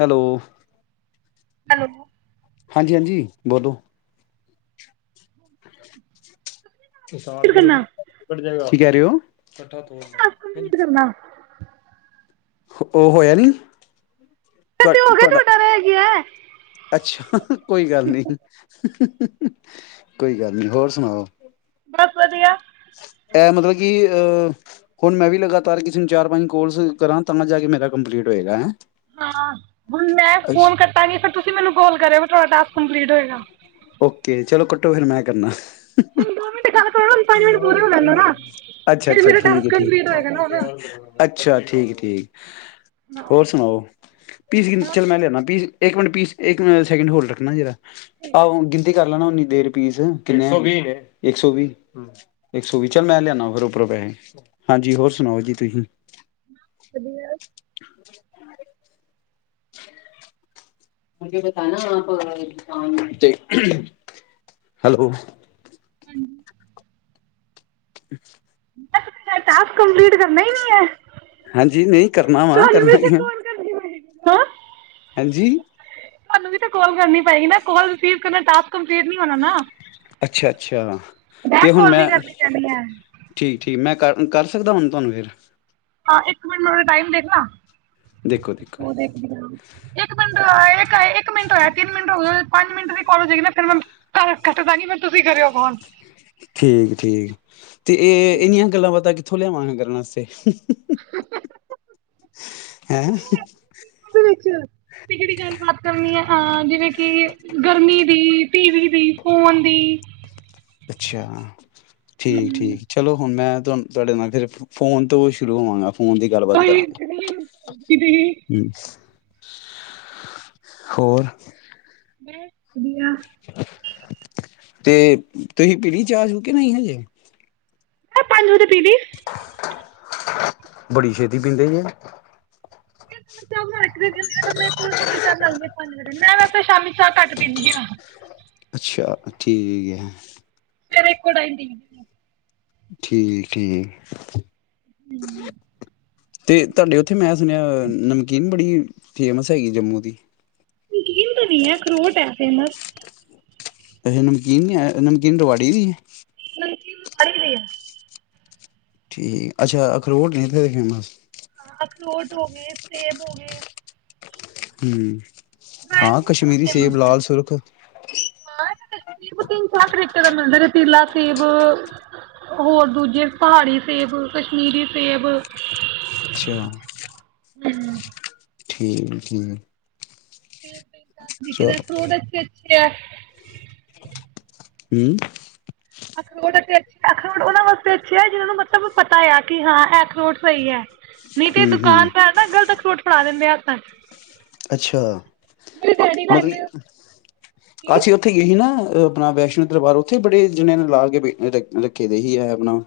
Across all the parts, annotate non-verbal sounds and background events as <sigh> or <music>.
Hello hello ਹਾਂਜੀ ਹਾਂਜੀ ਬੋਲੋ <unintelligible> ਕਰਨਾ <unintelligible> ਕੀ ਕਹਿ ਰਹੇ ਹੋ ਇਕੱਠਾ ਤੋਲ ਟਾਸਕ ਕੰਪਲੀਟ ਕਰਨਾ। ਉਹ ਹੋਇਆ ਨੀ ਤੇ ਹੋਗਿਆ ਤੁਹਾਡਾ ਰਹ ਗਿਐ ਅੱਛਾ ਆ ਕੋਈ ਗੱਲ ਨੀ ਹ ਹ ਕੋਈ ਗੱਲ ਨੀ ਹੋਰ ਸੁਣਾਓ ਬਸ ਵਧੀਆ ਇਹ ਮਤਲਬ ਕਿ ਹੁਣ ਮੈਂ ਵੀ ਲਗਾਤਾਰ ਕਿਸੇ ਨੂੰ ਚਾਰ ਪੰਜ ਕੋਲਸ ਕਰਾਂ ਤਾਂ ਜਾ ਕੇ ਮੇਰਾ ਕੰਪਲੀਟ ਹੋਏਗਾ ਹੈਂ ਹਾਂ ਹੁਣ ਮੈਂ ਫੋਨ ਕੱਟਾਂਗੀ ਫੇਰ ਤੁਸੀਂ ਮੈਨੂੰ ਕੋਲ ਕਰਿ ਤੁਹਾਡਾ ਟਾਸਕ ਕੰਪਲੀਟ ਹੋਏਗਾ ਓਕੇ ਚਲੋ ਕੱਟੋ ਫਿਰ ਮੈਂ ਕਰਨਾ ਹੁਣ ਦੋ ਮਿੰਟ ਗੱਲ ਕਰੋ ਨਾ ਪੰਜ ਮਿੰਟ ਪੂਰੇ ਹੋ ਲੈਣ ਦੋ ਨਾ ਅੱਛਾ ਫਿਰ ਅੱਛਾ ਮੇਰਾ ਠੀਕ ਟਾਸਕ ਆ ਕੰਪਲੀਟ ਠੀਕ ਹੋਏਗਾ ਨਾ ਹੁਣ। ਅੱਛਾ ਠੀਕ ਠੀਕ ਹਾਂ। ਹੋਰ ਸੁਣਾਓ ਬਸ ਚਲ ਮੈਂ ਲਿਆਣਾ ਇੱਕ ਮਿੰਟ ਪੀਸ ਇੱਕੈਕਿੰਡ ਹੋਲ ਰੱਖਣਾ ਜਿਹੜਾ ਠੀਕ ਹੈ ਆਹੋ ਗਿਣਤੀ ਕਰ ਲੈਣਾ ਨੀ ਦੇਰ ਪੀਸ ਕਿੰਨੇ ਇੱਕ ਸੌ ਵੀ ਇੱਕ ਸੋ ਵੀ ਚੱਲ ਮੈਂ ਲਿਆਨਾ ਫਿਰ ਉਪਰੋਂ ਪੈਸੇ ਹਾਂਜੀ ਹੋਰ ਸੁਣਾਓ ਜੀ ਤੁਸੀਂ ਵਧੀਆ <unintelligible> <unintelligible> ਬਾਨ ਹੈਲੋ ਹਾਂਜੀ ਅ ਮ ਟਾ ਕੰਪਲੀਟ ਕਰਨਾ ਹੀ ਨੀ ਹੈ ਹਾਂਜੀ ਨਹੀਂ ਕਰਨਾ ਵਾ ਤੁਹਾਨੂੰ ਕਰਨਾ ਵੀ ਕੌਣ ਕਰ ਹੈਂ ਹਂਜੀ ਤੁਹਾਨੂੰ ਵੀ ਤਾਂ ਕਾਲ ਕਰਨੀ ਪਏਗੀ ਨਾ ਕੋਾਲ ਰਿਸੀਵ ਕਰਨਾ ਟਾਸ ਅੱਛਾ ਅੱਛਾ ਤੇ ਬੈਕ ਹੁਣ ਕਾਲ ਮੈਂ ਵੀ ਕਰਨੀ ਪੈਣੀ ਹੈ ਠੀਕ ਠੀਕ ਮੈਂ ਕਰ ਕਰ ਸਕਦਾ ਹੁਣ ਤੁਹਾਨੂੰ ਫਿਰ ਹਾਂ ਇੱਕ ਮਿੰਟ ਮਾ ਟਾਈਮ ਦੇਖਦਾ ਦੇਖੋ ਦੇਖੋ ਇੱਕ ਮਿੰਟ ਇੱਕ ਮਿੰਟ ਆਇ ਤਿੰਨ ਮਿੰਟ ਪੰਜ ਮਿੰਟ ਮ ਕੋਾਲਜ ਹੈਗੀ ਨਾ ਫ ਮੈ ਘਰ ਕੱਟਦਾ ਨ ਮ ਤੁਸੀਂ ਕਰਿਓ ਫੋਨ ਠੀਕ ਠੀਕ ਤੇ ਇਹ ਇਹਨੀਆਂ ਗੱਲਾਂ ਬਾਤਾਂ ਕਿਥੋ ਲਿਆਵਾਗੇਂ ਗਲਾ ਵਾਸਤੇ ਹੈਂ। ਤੇ ਜਿਹੜੀ ਗੱਲਬਾਤ ਕਰਨੀ ਆ ਹਾਂ ਜਿਵੇਂ ਕਿ ਗਰਮੀ ਦੀ ਟੀਵੀ ਦੀ ਫੋਨ ਦੀ ਅੱਛਾ ਠੀਕ ਠੀਕ ਚਲੋ ਹੁਣ ਮੈਂ ਤੁਹਾਨੂੰ ਤੁਹਾਡੇ ਨਾਲ ਫਿਰ ਫੋਨ ਤੋਂ ਉਹ ਸ਼ੁਰੂ ਹੋਵਾਂਗਾ। ਫੋਨ ਦੀ ਗੱਲਬਾਤ ਕੋਈ ਕਰਾਂਗੇ ਕਿ ਹਮ ਹੋਰ ਮੈਂ ਵਧੀਆ ਮੈਂ ਤੇ ਤੁਸੀਂ ਪੀੜੀ ਚ ਆਜੂ ਕਿ ਨਹੀਂ ਹਜੇ ਮੈਂ ਪੰਜ ਵਜੇ ਦੀਦੀ ਬੜੀ ਛੇਤੀ ਪੀਂਦੇ ਜੇ। <unintelligible> ਮੈਂ ਵੈਸੇ ਸ਼ਾਮੀ ਚਾਹ ਕੱਟ ਪੀਦੀ ਆ ਅੱਛਾ ਠੀਕ ਏ ਸਵੇਰੇ ਇਕੋ ਟਾਈਮ ਹੀ। ਠੀਕ ਠੀਕ। ਤੇ ਤੁਹਾਡੇ ਉੱਥੇ ਮੈਂ ਸੁਣਿਆ ਨਮਕੀਨ ਬੜੀ ਫੇਮਸ ਹੈਗੀ ਜੰਮੂ ਦੀ ਨਮਕੀਨ ਤਾਂ ਨੀ ਹੈ ਅਖਰੋਟ ਹੈ ਫੇਮਸ। ਅਛਾ ਨਮਕੀਨ ਨੀ ਆ ਨਮਕੀਨ ਰਵਾੜੀ ਦੀ ਹੈ। <unintelligible> ਠੀਕ ਅੱਛਾ ਅਖਰੋਟ ਨੇ ਇਥੇ ਦੇ ਫੇਮਸ। ਹਾਂ ਅਖਰੋਟ ਹੋਗੇ ਏ ਸੇਬ ਹੋਗੇ। ਏ ਹੂੰ ਹਾਂ ਕਸ਼ਮੀਰੀ ਸੇਬ ਲਾਲ ਸੁਰਖ। ਹਾਂ ਤੇ ਸੇਬ ਤਿੰਨ ਚਾਰ ਤੇਕੇ ਦਾ ਮਿਲਦਾ ਰਤੀਲਾ ਸੇਬ ਹੋਰ ਦੂਜੇ ਪਹਾੜੀ ਸੇਬ ਕਸ਼ਮੀਰੀ ਸੇਬ। ਅੱਛਾ ਹੂੰ ਠੀਕ ਠੀਕ ਤੇ ਤਰੀਕੇ ਚਲੋ ਦਾ ਥੋੜਾ <inaudible> ਹੂੰ ਅਖਰੋਟ ਅੇ ਅਖਰੋਟ ਉਹਨਾਂ ਵਾਸਤੇ ਅੱਛੇ ਆ ਜਿਹਨਾਂ ਨੂੰ ਮਤਲਬ ਪਤਾ ਆ ਕਿ ਹਾਂ ਇਹ ਅਖਰੋਟ ਸਹੀ ਹੈ। ਨਹੀਂ ਤੇ ਹਮ ਦੁਕਾਨ ਹਮ ਤਾਂ ਹੈ ਨਾ ਗ਼ਲਤ ਅਖਰੋਟ ਫੜਾ ਦਿੰਦੇ ਆਪ। ਅੱਛਾ ਮਤਲਬ ਅਸੀਂ ਉੱਥੇ ਗਏ ਸੀ ਨਾ ਆਪਣਾ ਵੈਸ਼ਨੋ ਦਰਬਾਰ ਉੱਥੇ ਬੜੇ ਜਣੇ ਨੇ ਲਾ ਕੇ ਰੱਖੇ ਦੇ ਹੀ ਹੈ ਆਪਣਾ।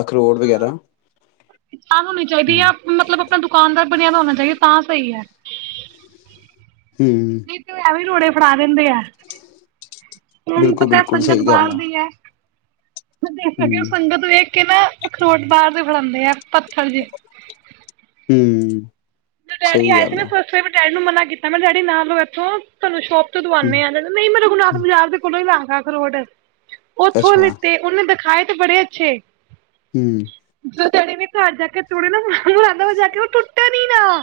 ਅਖਰੋਟ ਵਗੈਰਾ ਹਾਂ ਕਿਸਾਨ ਹੋਣੀ ਚਾਹੀਦੀ ਹਮ ਆ ਮਤਲਬ ਆਪਣਾ ਦੁਕਾਨਦਾਰ ਬਣਿਆ ਹੋਣਾ ਚਾਹੀਦਾ ਤਾਂ ਸਹੀ ਹੈ ਹਮ ਨਹੀਂ ਤੂੰ ਐਵੇਂ ਰੋੜੇ ਭਾ ਦਿੰਦੇ ਆ ਹੁਣ ਬਿਲਕੁਲ ਪਤਾ ਬਿਲਕੁਲ ਸੰਗਤ ਸਹੀ ਬਾਹਰ ਗੱਲ ਆ ਦੀ ਹੈ ਹ ਕਿ ਉਹ ਹਮ ਸੰਗਤ ਵੇਖ ਕਿ ਨਾ ਅਖਰੋਟ ਬਾਹਰ ਦੇ ਫੜਉਂਦੇ ਆ ਪੱਥਰ ਜੇ ਹਮ ਮ ਡੈਡੀ ਸਹੀ ਆਏ ਸੀ ਗੱਲ ਨਾ ਆ ਫਸਟ ਡੈਡੀ ਨੂੰ ਮਨਾ ਕੀਤਾ ਮੈਂ ਡੈਡੀ ਨਾ ਲਓ ਇੱਥੋਂ ਤੁਹਾਨੂੰ ਸ਼ੋਪ ਹੂੰ ਦਵਾਾਨੇ ਆ ਜਾਂਦੇ ਨਹੀਂ ਮੈਂ ਰਘੁਨਾਥ ਹੂੰ, ਪੰਜਾਬ ਦੇ ਕੋਲੋਂ ਹੀ ਲਾ ਗਾਖਰੋਡ ਉਥੋਂ ਅੱਛਾ ਲਤੇ ਉਹਨੇ ਦਿਖਾਏ ਤੇ ਬੜੇ ਅੱਛੇ ਹਮ ਰਜ ਜਾ ਕੇ ਤੋੜੇ ਨਾ ਦਾ ਜਾ ਕੇ ਉਹ ਟੁੱਟ ਨ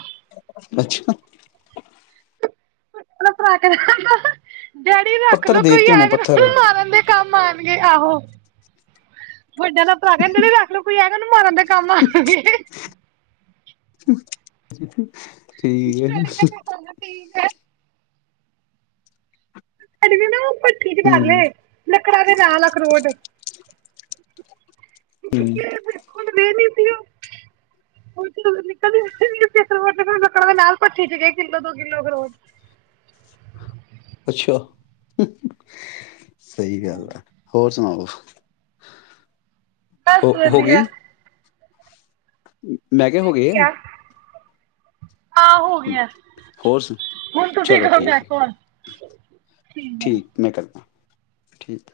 ਅੱਛਾ ਪਰਾ ਕਰ ਜੈੜੀ ਰੱਖ ਪੱਥਰ ਲੋਓ ਦੇ ਕੋਈ ਤੇ ਹੋਣੇ ਐ ਪੱਥਰ ਮਾਰਨ ਦੇ ਕੰਮ ਮਣਗੇ ਆਹੋ ਵੱਡਿਆਂ ਦਾ ਭਰਾ ਕਹਿੰਦੇ ਵੀ ਰਖ ਲਓ ਕੋਈ ਐ ਕਹਨੂੰ ਮਾਰਨ ਦਾ ਕੰਮ ਆ <unintelligible> ਠੀਕ ਡੈਡੀ ਕਹਿੰਦੇ ਹਾਂ ਠੀਕ ਹੈ ਹੈ ਕਰੜ ਨਾ ਭੱਠੀ ਚ ਕਰ ਹੂੰ ਲਏ ਲੱਕੜਾਂ ਦੇ ਨਾਲ ਅਖਰੋਟ ਹਮ ਨਿਕਲਦੀ ਲੱਕੜਾਂ ਦੇ ਨਾਲ ਪੱਠੀ ਚ ਗ ਕਿੱਲੋ ਦੋ ਕਿੱਲੋ ਕਰੋਟ ਅੱਛਾ ਸਹੀ ਗੱਲ ਆ ਹੋਰ ਸੁਣਾਓ ਬਸ ਵਧੀਆ ਠੀ ਮੈਂਗੇ ਹੋ ਦੇਖ ਗਏ ਆ ਹਾਂ ਹੋ ਗਿਆਂ। ਹੋਰ ਸੁ ਹੁਨ ਤੁਸੀ ਚਲੋ ਕਰੋ ਠੀਕ ਬੈਕ ਹੈ ਕਾੱਲ। ਠੀਕ ਮੈਂ ਕਰਦਾ ਠੀਕ।